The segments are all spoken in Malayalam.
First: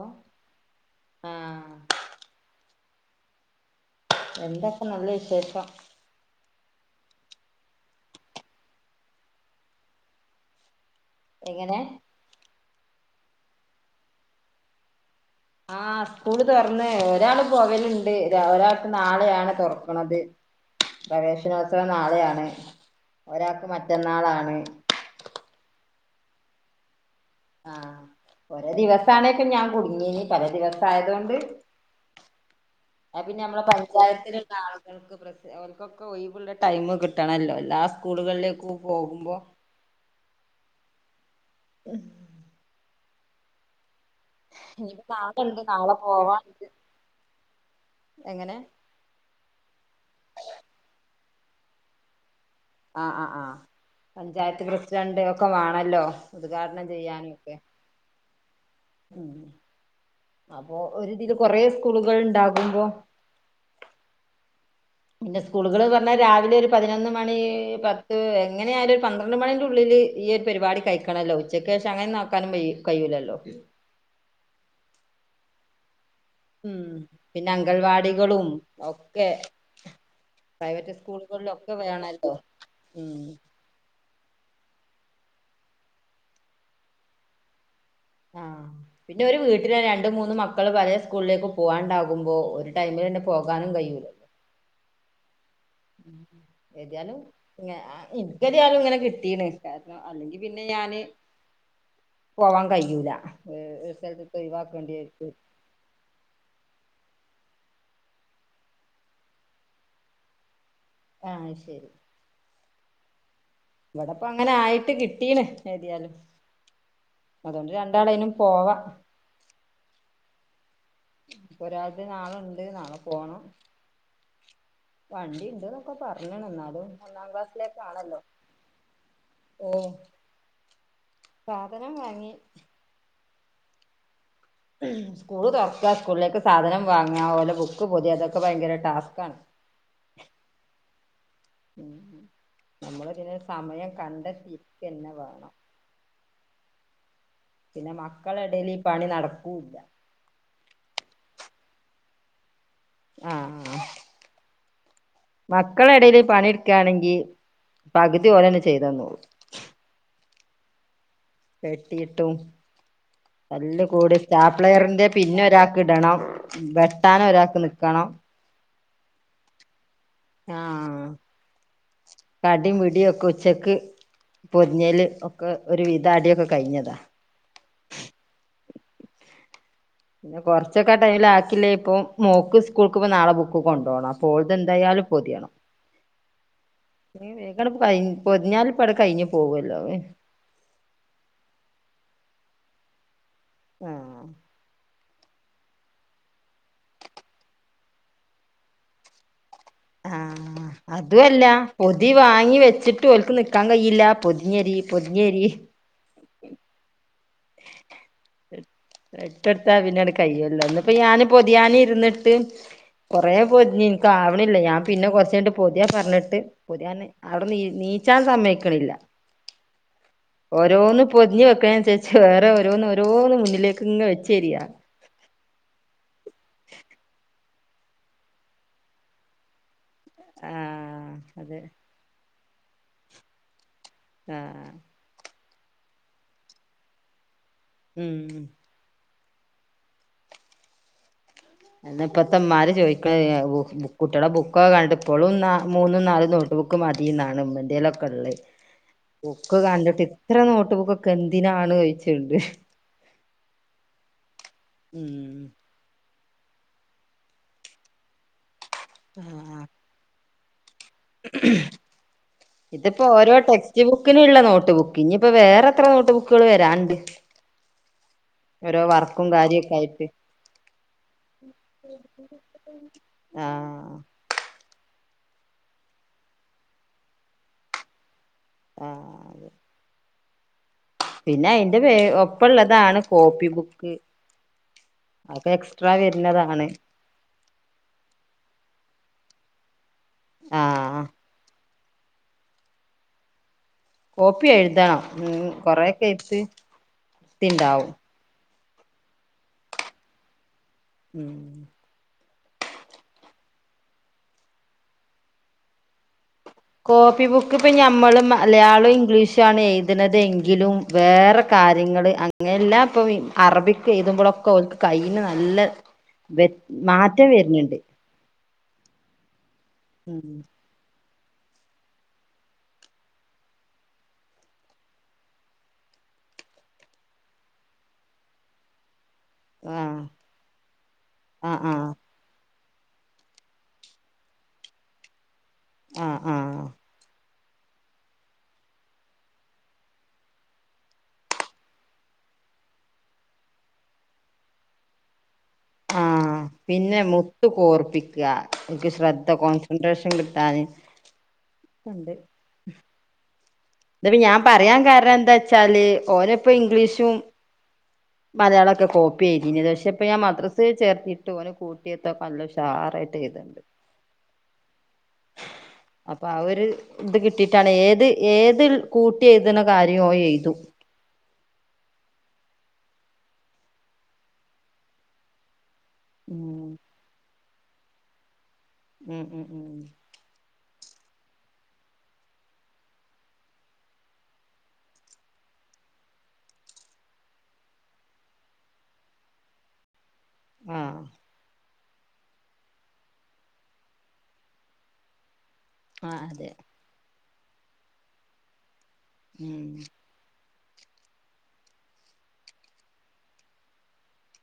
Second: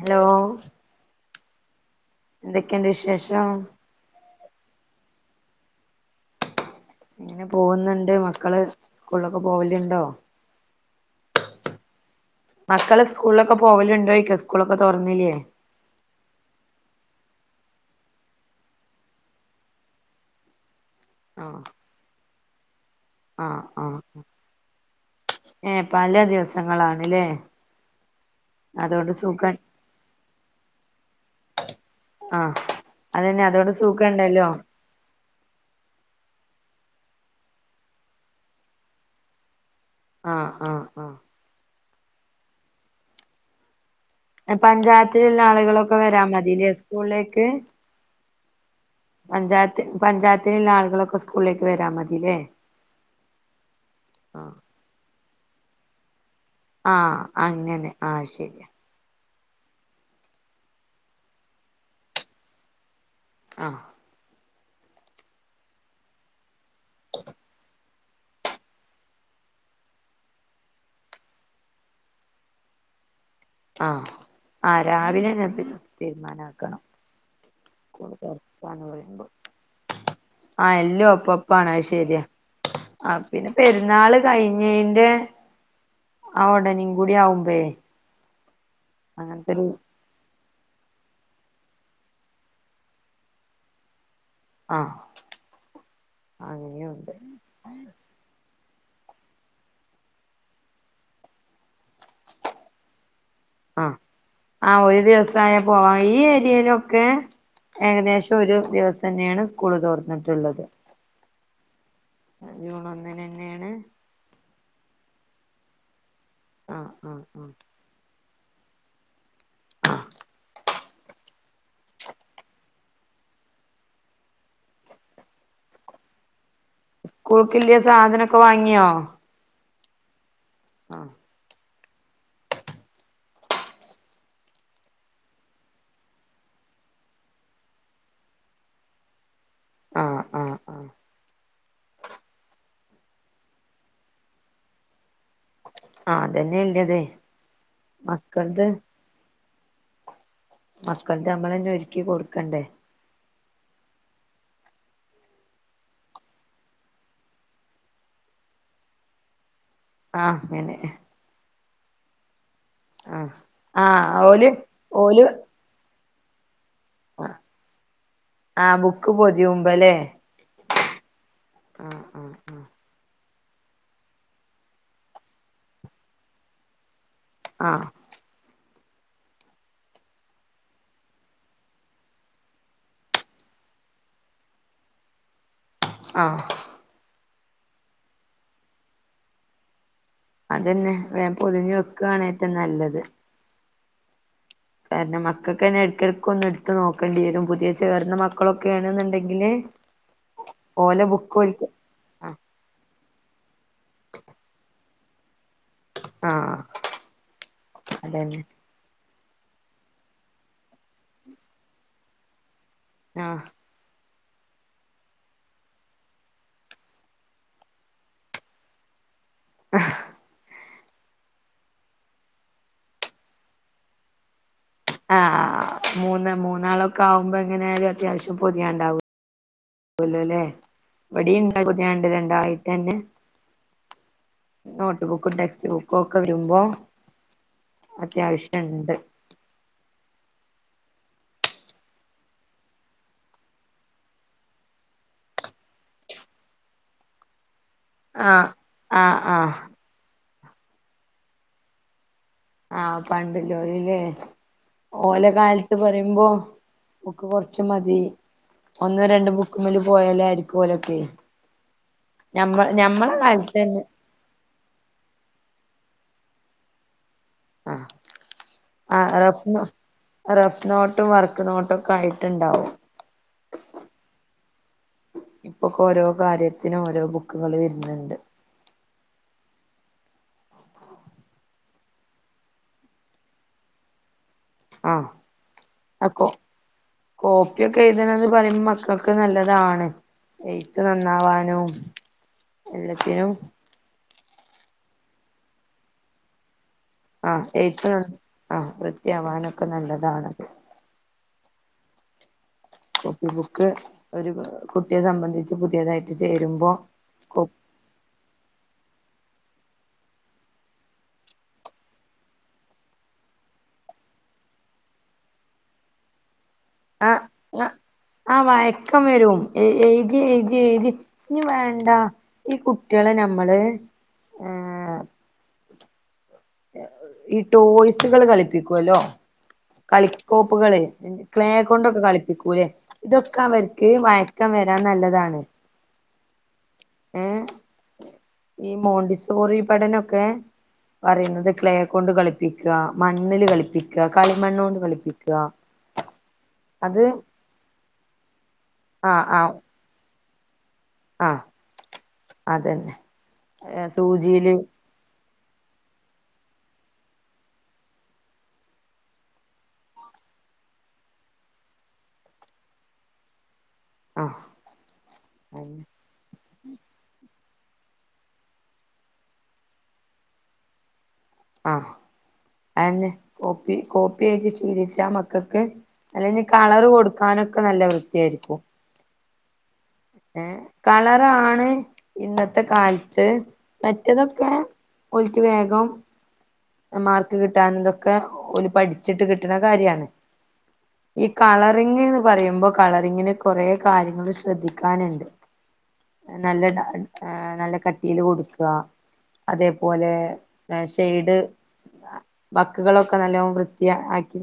ഹലോ ആഹ് എന്തൊക്കെണ്ട് വിശേഷം എന്താ ഇപ്പം നല്ല വിശേഷം ഇങ്ങനെ പോകുന്നുണ്ട് മക്കള് സ്കൂളിലൊക്കെ പോവലുണ്ടോ എങ്ങനെ മക്കള് സ്കൂളിലൊക്കെ പോവലുണ്ടോ ചോയിക്കാ സ്കൂളൊക്കെ തുറന്നില്യേ ആ സ്കൂൾ തൊർന്ന് ഒരാള് പോകല്ണ്ട് ഒരാക്ക്‌ നാളെയാണ് തൊർക്ക്ണത് ആഹ് പ്രവേശനോത്സവം നാളെയാണ് ആഹ് ഒരാക്ക് ആഹ് മറ്റന്നാളാണ് ഏ പല ദിവസങ്ങളാണ് ആഹ് ഒരെ ദിവസാണേപ്പ സുഖം ഞാൻ കുടുങ്ങീനി പല ദിവസായതോണ്ട് ആഹ് ആ പിന്നെ അതന്നെ നമ്മള അതുകൊണ്ട് സുഖണ്ടല്ലോ പഞ്ചായത്തിലുള്ള ആളുകൾക്ക് പ്ര ഓൽക്കൊക്കെ ഒയ്വ്ള്ള ടൈം കിട്ടണല്ലോ എല്ലാ സ്കൂളുകളിലേക്കും പോകുമ്പോ ആഹ് ആഹ് ആഹ് [unintelligible] ഇനിയിപ്പോ നാളെ പഞ്ചായത്തിലുള്ള ഉണ്ട് നാളെ ആളുകളൊക്കെ വരാ പോവാണ്ട് മതില്ലേ സ്കൂളിലേക്ക് എങ്ങനെ പഞ്ചാ പഞ്ചായത്തിലുള്ള ആളുകളൊക്കെ സ്കൂളിലേക്ക് വെരാ മതില്ലേ അ അ ആഹ് പഞ്ചായത്ത് പ്രസിഡന്റ് ക്കെ വാണല്ലോ ആഹ് അങ്ങനെ ആ ശെരി അപ്പൊ ഒരു ഇതിൽ കൊറേ സ്കൂളുകൾ ഉണ്ടാകുമ്പോ ആഹ് പിന്നെ സ്കൂളുകൾ പറഞ്ഞാൽ രാവിലെ ഒരു പതിനൊന്ന് മണി പത്ത് എങ്ങനെ ആയാലും ഒരു പന്ത്രണ്ട് മണിന്റെ ഉള്ളില് ഈ ഒരു പരിപാടി കഴിക്കണല്ലോ ഉച്ചക്ക് ശേഷം അങ്ങനെ നോക്കാനും കഴിയുല്ലല്ലോ ആഹ് ആഹ് രാവിലെന്നെത്തി തീരുമാനാക്കണം ഉം പിന്നെ സ്കൂള് അംഗൻവാടികളും തെറക്കാന് ഒക്കെ പറയുബം ആ പ്രൈവറ്റ് എല്ലാം സ്കൂളുകളിലും ഒപ്പപ്പം ആണ് ഒക്കെ അയ് ശരിയാ വേണല്ലോ ആ ഉം പിന്നെ പെരുന്നാള് കഴിഞ്ഞേന്റെ ആ ഉടെനെ കൂടി ആകുമ്പയേ ആഹ് പിന്നെ ഒരു വീട്ടിലെ രണ്ടു മൂന്ന് മക്ക മക്കള് പഴയ സ്കൂളിലേക്ക് പോകാണ്ടാകുമ്പോ ഒരു ടൈമില ന്നെ പോകാനും കഴിയൂല്ലോ ആ ഏതിയാലും ഞാ ആഹ് ഇ എതിയാലും ഇങ്ങനെ കിട്ടീണ് കാരണം അല്ലെങ്കി പിന്നെ ഞാന് പോവാൻ കഴിയൂല ആഹാ ഒരു സ്ഥലത്ത് ആ ഒഴിവാക്കേണ്ടി ഒരു വരും ദിവസായ പോവാ ഈ ഏരിയയിലൊക്കെ ഏകദേശം ഒരു ദിവസന്നെയാണ് സ്കൂള് തൊറന്നിട്ടുള്ളത് അയ് ശരി ജൂൺ ഒന്നിന്. ഇവടിപ്പം അങ്ങനെ ആയി ട്ട് കിട്ടീണ് എഴുതിയാലും ആഹ് ആഹ് ആഹ് അതുകൊണ്ട് രണ്ടാളേനും പോവാം ആ ഒരാക്ക് നാളെണ്ട് നാളെ പോണം വണ്ടിയുണ്ടെന്നൊക്കെ പറഞ്ഞണ് എന്നാലും ഒന്നാം സ്കോള് കില്യ സാധനൊക്കെ വാങ്ങിയോ ഓ ആ സാധനം വാങ്ങി സ്കൂള് തൊറക്ക സ്കൂളിലേക്ക് സാധനം വാങ്ങക ഓന്റെ ബുക്ക് പൊതിയക അതൊക്കെ ഭയങ്കര ടാസ്കാ ണ് ആ ആ ആ ഉം നമ്മള് പിന്നെ സമയം കണ്ടെത്തി തന്നെ വേണം ആ അതന്നെ ഇല്ലതെ പിന്നെ മകളുടെയിടേല് ഈ പണി നടുക്കു ക്കൂ ല്ല മക്കൾ നമ്മളന്നെ ഒരുക്കി കൊടുക്കേണ്ടേ മക്കളടെ എടയില് പണിെടുക്കയാണെങ്കി പകുതി ഓര് തന്നെ ചെയ്ത് തന്നോള്ളും ആഹ് അങ്ങനെ വെട്ടിയിട്ടും ആഹ് തല്ല് ആഹ് കൂടി ഓല് സ്റ്റാപ്ലെയറിന്റെ ഓല് പിന്ന് ഒരാക്ക് ഇടണം വെട്ടാൻ ഒരാക്കു നിക്കണം ആഹ് ബുക്ക് പൊതിയുമ്പല്ലേ ആ ആഹ് ആഹ് ആഹ് അടിയും പിടിയും ഒക്കെവെച്ച് ഉച്ചക്ക് പൊതിഞ്ഞേല് ഒക്കെ ഒരു വിധം അടിയൊക്കെ കഴിഞ്ഞതാ ആ പിന്നെ കൊറച്ചൊക്കെ ടൈമിൽ ആക്കില്ലേ ഇപ്പം മോക്ക്സ്കൂൾക്ക് നാളെ ബുക്ക് കൊണ്ടോണം. അപ്പോളെന്തായാലും പൊതിയണം. ആഹ് നിങ്ങള് പൊതി പൊതിഞ്ഞാലിപ്പളെ കഴിഞ്ഞ് പോവുവല്ലോ അതന്നെ ആ കാരണം, മക്കൾക്ക് തന്നെ ഇടക്കിടക്കൊന്ന് എടുത്ത് നോക്കേണ്ടി വരും. പുതിയചേരുന്ന വാക്കുകളൊക്കെയാ ണെന്നുണ്ടെങ്കില്. ആ.. അതുമല്ല പൊതി ആഹ് വാങ്ങിവെച്ചിട്ട് ഓൾക്ക് നിക്കാൻ കഴിയില്ലാപൊതിഞ്ഞേടി, പൊതിഞ്ഞേടി ആ അതന്നെ എട്ടട്ട്പിന്നെയത് കഴിയൂ ലോ പിന്നെഞാന് പൊതിയാനിരുന്നിട്ട് കൊറേ ആഹ് പൊതിഞ്ഞീന്ന് ശ്രാവണില്ലേ, ഞാൻ പിന്നെ കൊറച്ചുനേരം പൊതിയാൻ പറഞ്ഞിട്ട്, പൊതിയാന് അവിടെന്നെനീച്ചാൻ സമ്മതിക്കണില്ല. ആഹ് ഓരോന്ന് പൊതിഞ്ഞു വെക്കുന്നതനുസ്സരിച്ച് പക്ഷേ വേറെ ഓരോന്നോരോന്ന് മുന്നിലേക്ക് ഇങ് വെച്ചരിയാ അ.. ആ.. അ.. മൂന്ന് മൂന്നാളൊക്കെ ആകുമ്പേ എങ്ങനെയായാലും അത്യാവശ്യം പൊതിയാണ്ടാവും. ണ്ടാവോലോ ലേ ആഹ് ഇവടീണ്ട് അതെ പൊതിയാന് രണ്ടാളത് തന്നെ ആഹ് നോട്ട്ബുക്കും, ടെക്സ്റ്റ് ബുക്കൊക്കെ വരുമ്പം ഉം അത്യാവശ്യമുണ്ട് [inaudible] എന്നപ്പത്തിന്മാര് ചോദിക്ക കുട്ടിയുടെ ബുക്കൊക്കെ കണ്ടിട്ട്, ഇപ്പോളും മൂന്നും നാലുംനോട്ട് ബുക്ക്മതിയെന്നാണ് ഉമ്മന്റെ എന്തേലൊക്കെ ഉള്ളേ ആഹ് ആഹ് ആഹ് ബുക്ക്കണ്ടിട്ടിപ്പം ഇത്ര നോട്ട്ബുക്കൊക്കെ എന്തിനാണ്ചോദിച്ചു ആ പണ്ടുള്ളോരില്ലേ ഓല ഉം കാലത്ത്പറയുമ്പോ ഒക്കെ കൊറച്ചുമതി ഒന്നുരണ്ട് ബുക്കമേലേ പോയാലേ ആരി ഞമ്മ ഞമ്മളെ ഇതിപ്പോരോ കാലത്ത് തന്നെ ടെക്സ്റ്റ് ബുക്കിനുള്ള നോട്ട് ബുക്ക്, ഇനിയിപ്പോ വേറെ എത്ര നോട്ടുബുക്കുകൾ വരാണ്ട്. അ.. ഓരോ ആ.. വർക്കും റഫ്നോ കാര്യൊക്കെ ആയിട്ട് റഫ് നോട്ടും വർക്ക്നോട്ടും ഒക്കെ ആയിട്ടുണ്ടാവും. ആഹ് ഇപ്പൊഒക്കെ ഓരോ കാര്യത്തിനും ഓരോ ബുക്കുകൾ വരുന്നുണ്ട് ആ... ആതെ പിന്നെ അയിന്റെ വേ.. ഒപ്പമുള്ളതാണ് കോപ്പി ബുക്ക്. ആഹ് അതൊക്കെ എക്സ്ട്രാ ആ കോ വരുന്നതാണ് കോപ്പിയൊക്കെ എഴുതണന്ന് പറയുമ്പോ മക്കൾക്ക് നല്ല താണ്. എഴ്ത്ത് ആഹ് നന്നാവാനും എല്ലത്തിനും കോപ്പി എഴുതണം. ഉം കൊറെ ഒക്കെ എഴ്ത്ത് ആഹ് എഴുത്ത് [inaudible] ആഹ് വൃത്തിയാവാനൊക്കെ നല്ലതാണത്. ഉം കോപ്പി ബുക്ക് ഒരു കുട്ടിയെ സംബന്ധിച്ച് പുതിയതായിട്ട് ചേരുമ്പോ കോപ്പി ബുക്ക് ഇപ്പ ഞമ്മള് മലയാളോം ഇംഗ്ലീഷ് ഷാണ് എഴുത്ണത് എങ്കിലും വേറെ കാര്യങ്ങള് അങ്ങനല്ലാ ഇപ്പം ഇ അറബിക് എഴുതുമ്പോളൊക്കെ ഓൽക്ക് കയ്യിന് നല്ല വെ ആ മാറ്റം ആ വെരിന്ണ്ട് ആ വയക്കം വരും. എ എഴ്തി എഴ്തി എഴ്തി ഇനി വേണ്ട ഈ കുട്ടിയളെ നമ്മള് ഏ ഏ ഈ ടോയ്സുകള് കളിപ്പിക്കുവല്ലോ? ആഹ് കളിക്കോപ്പുകളെ ക്ലേ ആഹ് ആഹ് കൊണ്ടൊക്കെ കളിപ്പിക്കൂലെ? ഇതൊക്കെ അവർക്ക് വയക്കം വരാൻ നല്ലതാണ്. ആഹ് ആഹ് ഏ ഈ മോണ്ടിസോറി പഠനൊക്കെ പറയുന്നത് ക്ലേ കൊണ്ട് കളിപ്പിക്ക, മണ്ണില് കളിപ്പിക്ക, കളിമണ്ണ് കൊണ്ട് കളിപ്പി ആഹ് പിന്നെ മുത്ത് കോർപ്പിക്ക ഇവൽക്ക് ശ്രദ്ധ കോൺസെൻട്രേഷൻ കി ട്ടാന് ആഹ് അതന്നെ ഇതിപ്പോ ഞാൻ സൂചിയില് പറയാൻ കാരണം എന്ത ച്ചാല് ഓലെ ഇപ്പോ ഇംഗ്ലീഷും മലയാളം ഒക്കെ കോപ്പി എഴ്തീനിയത് പക്ഷെ ഇപ്പോ ഞാൻ മദ്രസ് ചേർത്തിട്ട് ഓനെ [unintelligible] ഇപ്പോ നല്ല ഉഷാറായിട്ട് എഴ്‌ത്ണ്ട്. ആ അന്നെ അപ്പ ആ ഒരു ത് കി കിട്ടിട്ടാണ് ഏത് ഏ തിൽ കൂട്ടി എഴുത്ണ കാര്യോം ഓൻ എഴുതും. ആഹ് അയെന്നെ കോപ്പി കോപ്പി എഴുതി ശീലിച്ച മക്കക്ക് അല്ലെങ്കി ഉം കളർ കൊടുക്കാനൊ ഒക്കെ നല്ല വൃത്തിയായിരിക്കും. ഉം ഉം ഉം ഏ കളറാണ് ഇന്നത്തെ കാലത്ത് മറ്റതൊക്കെ ഓൽക്ക് വേഗം മാർക്ക് കിട്ടാനും ഇതൊക്കെ ഓല് പഠിച്ചിട്ട് കിട്ട്ണ കാര്യാണ്. ആഹ് ഈ കള റിംഗ് ന്ന് പറയുമ്പോ കളറിംഗിന് കൊറ കാര്യങ്ങള് ശ്രദ്ധിക്കാന്ണ്ട്. ആഹ് അതെ നല്ല ആ നല്ല കട്ടീല് കൊടുക്കുക ഉം അതേപോലെ ഷെയ്ഡ് വക്കുകളൊക്കെ നല്ല വൃത്തി ആക്കി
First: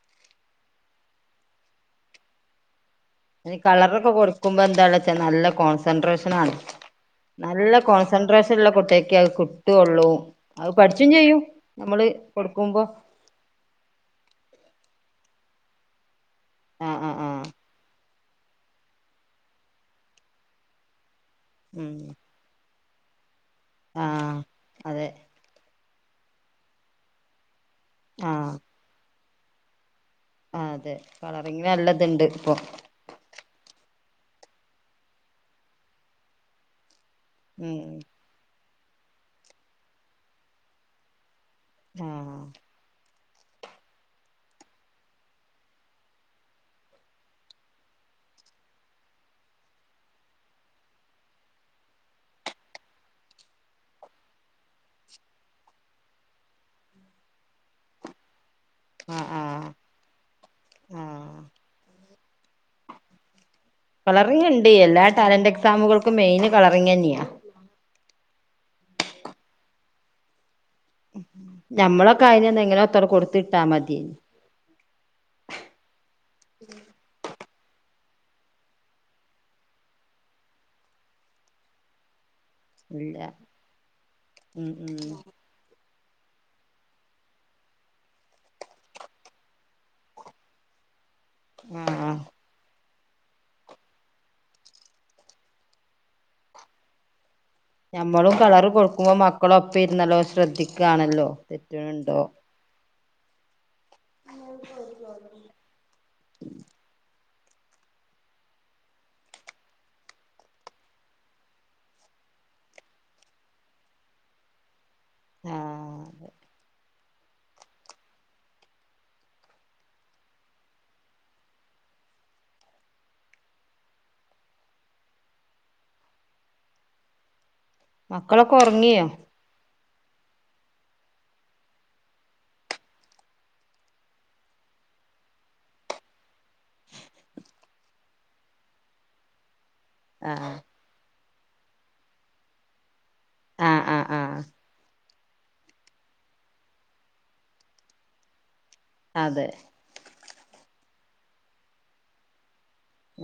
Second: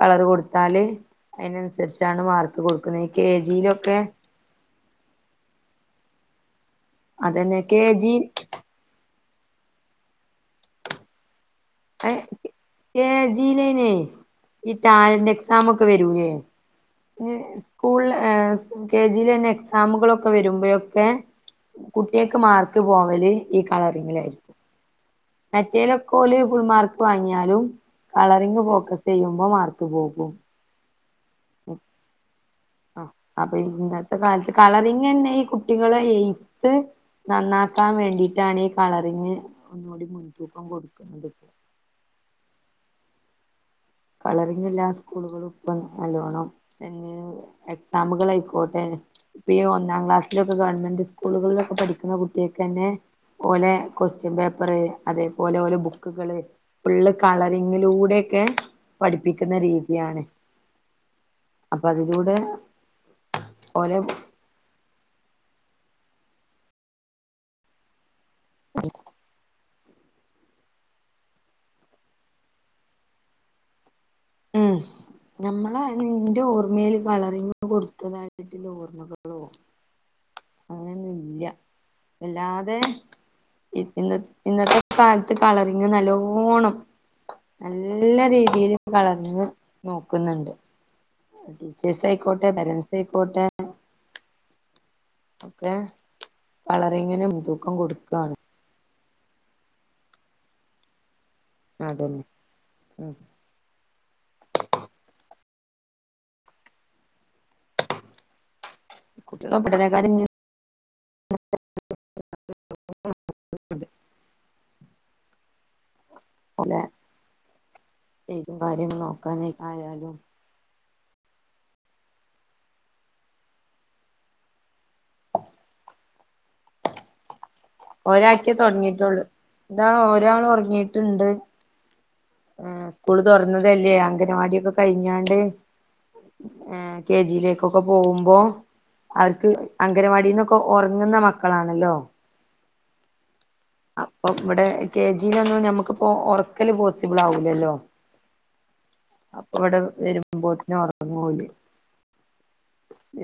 കളറ് കൊടുത്താൽ അതിനനുസരിച്ചാണ് മാർക്ക് കൊടുക്കുന്നത് കെ അതിന് ജിയിലൊക്കെ കളറൊക്കെ കൊടുക്കുമ്പോ എന്താള്ള നല്ല കോൺസെൻട്രേഷൻ ആണ് അതന്നെ നല്ല കെ ജി കോൺസെൻട്രേഷൻ ഉള്ള കുട്ടിയക്കെ കിട്ടുള്ളൂ അത് പഠിച്ചും ചെയ്യും നമ്മള് ആ കൊടുക്കുമ്പോ കെ ജിലാണ് ഈ ടാലൻ്റ് എക്സാം ഒക്കെ വരൂല്ലേ ആഹ് ആഹ് ങ് ആഹ് സ്കൂളില് ആ കെ ജിലെ ന്നെ എക്സാമുകളൊക്കെ വരുമ്പോഴൊക്കെ കുട്ടികൾക്ക് മാർ തു പോവല് ഈ ആ അതെ മറ്റെയ്നൊക്കെ ഓല് ഫുൾ മാർക്ക് വാങ്ങിയാലും ആഹ് കളറിങ് പോക്കസ് ചെയ്യുമ്പോ മാർക്ക് പോകും ആ അതെ കളറിങ്ങ് നല്ലത്ണ്ട് പ്പൊ അപ്പൊ ഇന്നത്തെ കാലത്ത് കളറിങ് ന്നെ കുട്ടികളെ എയ്ത്ത് നന്നാക്കാൻ ഉം വേണ്ടിട്ടാണ് കളറിങ്ങ് ഒന്നുകൂടി മുൻതൂക്കം കൊടുക്കുന്നത് ആ കളറിങ് എല്ലാ സ്കൂളുകളും പ്പം നല്ലോണംന്നെ എക്സാമുകൾ ആയിക്കോട്ടെ ഇപ്പീ ഒന്നാം ക്ലാസ്സിലൊക്കെ ഗവൺമെന്റ് സ്കൂളുകളിലൊക്കെ പഠിക്കുന്ന കുട്ടികൾക്ക് തന്നെ ഓലെ ക്വസ്റ്റ്യൻ പേപ്പറ് അതേപോലെ ഓലെ ബുക്കുകള് ഫുള്ള് കളറിങ്ങിലൂടെക്കെ ആ ആ പഠിപ്പിക്കുന്ന രീതിയാണ് ആ അപ്പൊ അത് ഇവിടെ കളറേണ്ട് എല്ലാ ടാലന്റ് എക്സാമുകൾക്ക് മെയിന് കളറിങ്ങെന്നെയാ ഉ നമ്മളൊക്കെ ആയിഞ്ഞന്ന് എങ്ങനോ ത്ര കൊടുത്തിട്ടാ മതിയേഞ് ഉം ഞമ്മളായന്ന് നിന്റെ ഓർമ്മയില് കളറിങ്‌ കൊടുത്തതായിട്ടില്ല ഓർമ്മകളോ അങ്ങനെയൊന്നുംല്ല എല്ലാതെ ഇല്ല ഇന്ന ഉം ഇന്നത്തെ ഉം കാലത്ത് കളറിങ്ങ് നല്ലോ പോണം നല്ല രീതീല് കളറിങ്ങ് നോക്കുന്നുണ്ട് ടീച്ചേഴ്സ് ആഹ് ആയിക്കോട്ടെ പേരൻസ് ദയ്കോട്ടെ എ കളറിങ്ങിനും തും ഞമ്മളും കളറ് കൊട് പ്പം മക്കളൊപ്പ ഇര്ന്ന് നല്ലോ ശ്രെദ്ദികാണല്ലോ തെറ്റ്ണ് ണ്ടോ അതന്നെ ഉം [unintelligible] ആ പോലെ ഏത് കാര്യങ്ങൾ നോക്കാന് ആയാലും ഒരാക്കേ മക്കളൊക്കെ ഉറങ്ങിയോ തൊടങ്ങീട്ടോള്ളു ദാ ഒരാള് ഒർങ്ങീട്ട്ണ്ട് ഹ് സ്കൂള് തൊർന്നതെല്ലേ അംഗനവാടിയൊക്കെ കഴിഞാണ്ട് ഏ കെ ജി യിലേക്കൊക്കെ പോവുമ്പോ അവർക് ആഹ് അംഗനവാടിന്നൊക്കെ ഒറങ്ങ്ന്ന മക് ക്കളാണല്ലോ ആഹ് ആഹ് അപ്പം ആഹ് വ്ടേ കെ ജി ന്നൊന്നും ഞമ്മക് പ്പോ ഒർക്കല് പോസിബ്ളാവൂലല്ലോ അതെ അപ്പൊ വടെ വരും രുമ്പോത്തിന് ഒറക്കം പോവൂലേ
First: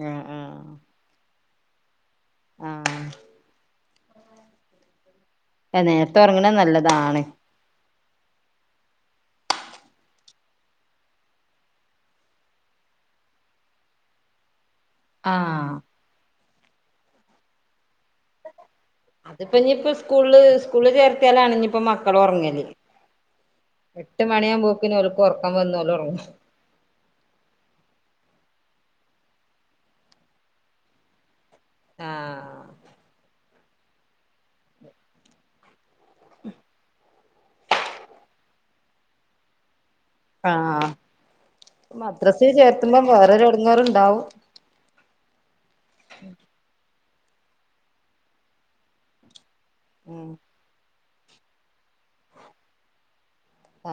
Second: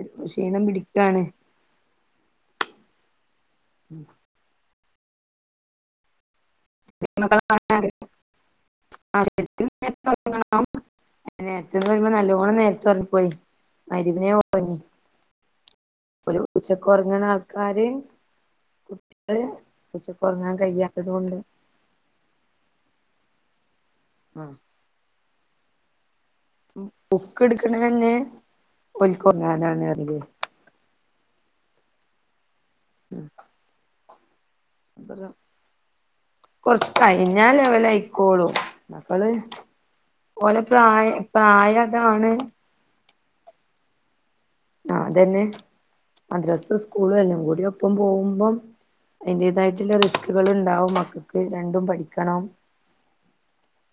ആഹ് ക്ഷീണം ആഹ് പിടിക്കാണ് ആഹ് [inaudible] ഏ നേരത്തെ ഒറങ്ങ്ണ് ങ്ങ്ണെ നല്ലതാണ് ആവശ്യത്തിന് നേർത്തൊറങ്ങണം നേരത്തെന്നറിമ്പം നല്ലോണം നേരത്തൊർങ്ങി പോയി മഗ് രിബിനേ ഒർങ്ങി ആ ഒരു ഉച്ചകൊർങ്ങ്ണാൾക്കാര് അത്പ്പഞ്ഞിപ്പൊ സ്കൂൾല് സ്കൂള് കഴിയാത്തത് കൊണ്ട് ചേർത്തിയാലാണ് ഞ്പ്പം മക്കളൊർങ്ങല് എട്ട് മണിയാമ്പോകിന് ഓൽ ഒർക്കം വന്ന ഓലൊർങ്ങും ബുക്ക് ട്ക്ണെന്നെ ഓൽകൊർങ്ങാനാണ്റിം ഞാൻ ആ [inaudible] അത് റം കൊർച്ചൊക്കായി തിന്നാനവളായികോളും അപള് ഓലെ ആഹ് പ്രായം പ്രായ അതാണ് വേറൊരടങ്ങേറ്ണ്ടാവും ആ അതന്നെ മദ്രസ് സ് കൂള് എല്ലം കൂടി ഒപ്പം പോകുമ്പം അതിന്റേതായി ത്തിന്റെ ഉം റിസ്കുകള് ണ്ടാവും മ്മക്ക് ത് രണ്ടും പഠിക്കണം ആ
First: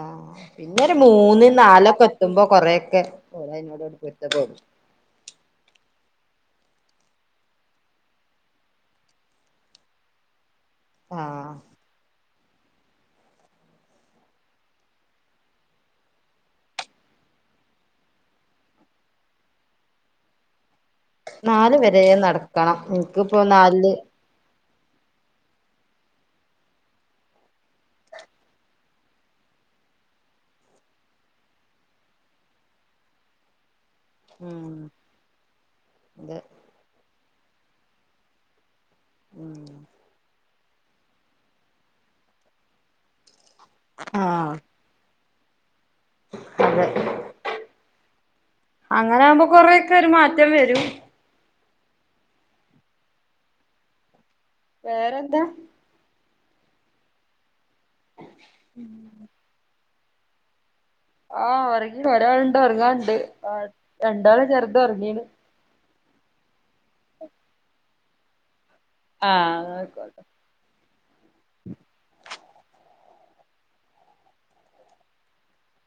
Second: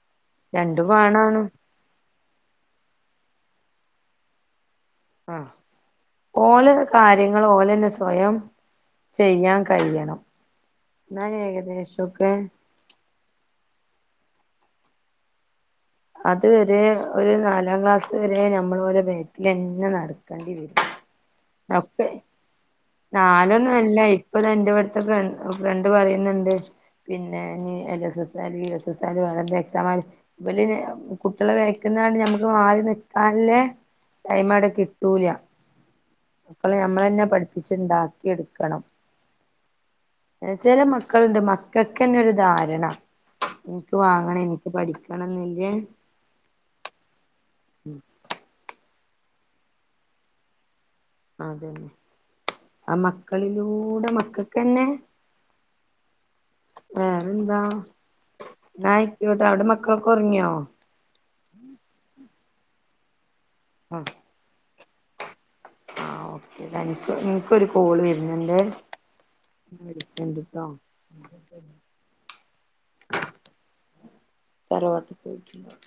രണ്ടും പിന്നെരു വേണാണ് മൂന്ന് നാലൊക്കെ എത്തുമ്പോ കൊറെക്കെ ഓല് അതിനോടണ്ട് പൊരുത്തപ്പെടും ആ ഓനത് കാര്യങ്ങള് ഓലെന്നെ സ്വയം ചെയ്യാൻ കഴിയണം ആഹ് ന്നാലേകദേഷൊക്കെ അത് വരെ ഒരു നാലാം ക്ലാസ് വരെ ഞമ്മൾ ഓലെ ബാക്കിലെന്നെ നടക്കണ്ടി വരും നാല് വരെ ഒക്കെ നടക്കണം ഇൻക്ക് ഇപ്പോ നാല് ല് ഇന്റെ ഫ്രൺ ഫ്രണ്ട് പറയുന്ന്ണ്ട് പിന്നെ ഇനി എൽ എസ് എസ് ആയാലും യു എസ് എസ് ആയാലും വേറെന്ത് എക്സാം ആയാലും, ഇവല് ഇഞ്ഞ് കുട്ടികളെ വേക്കുന്നാണ്ട് ഞമ്മക്ക് മാറി നിക്കാൻ ല്ലെ ടൈം അവിടെ ഉം കിട്ടൂല അതെ അപ്പള് നമ്മളന്നെ പഠിപ്പിച്ച്ണ്ടാക്കി എടുക്കണം ഉം ചെല മക്കളുണ്ട് മക്കക്കെന്നെ ഒരു ധാരണ ഇൻക്ക് വാങ്ങണം ആഹ് എനിക്ക് പഠിക്ക വേണെന്നില്‌യേ അതെ ഉം അങ്ങനെ ആവുമ്പോ കൊറെയെക്കെ ഒരു മാറ്റം വരും അതന്നെ ആ മക്കളിലൂടെ മക്ക വേറെന്താ വേറന്താ ഇന്നായ്ക്കോട്ടെ അവിടെ മക് മക്കളൊക്കൊറങ്ങിയോ ആഹ് ഒറങ്ങി ഒരാൾ ണ്ട് ഒറങ്ങാണ്ട് ആ ആഹ് രണ്ടാള ചെർ ണ്ടും ഒറങ്ങിണ് എടാ എനിക്ക് ഇൻക്കൊരു കോൾ വര് പിന്നെ എന്ത് ആഹ് ന്നാ ആയിക്കോട്ടെ വിളിക്കണ്ട് ട്ടോ തറവാട്ടിൽ പോയിക്കണ്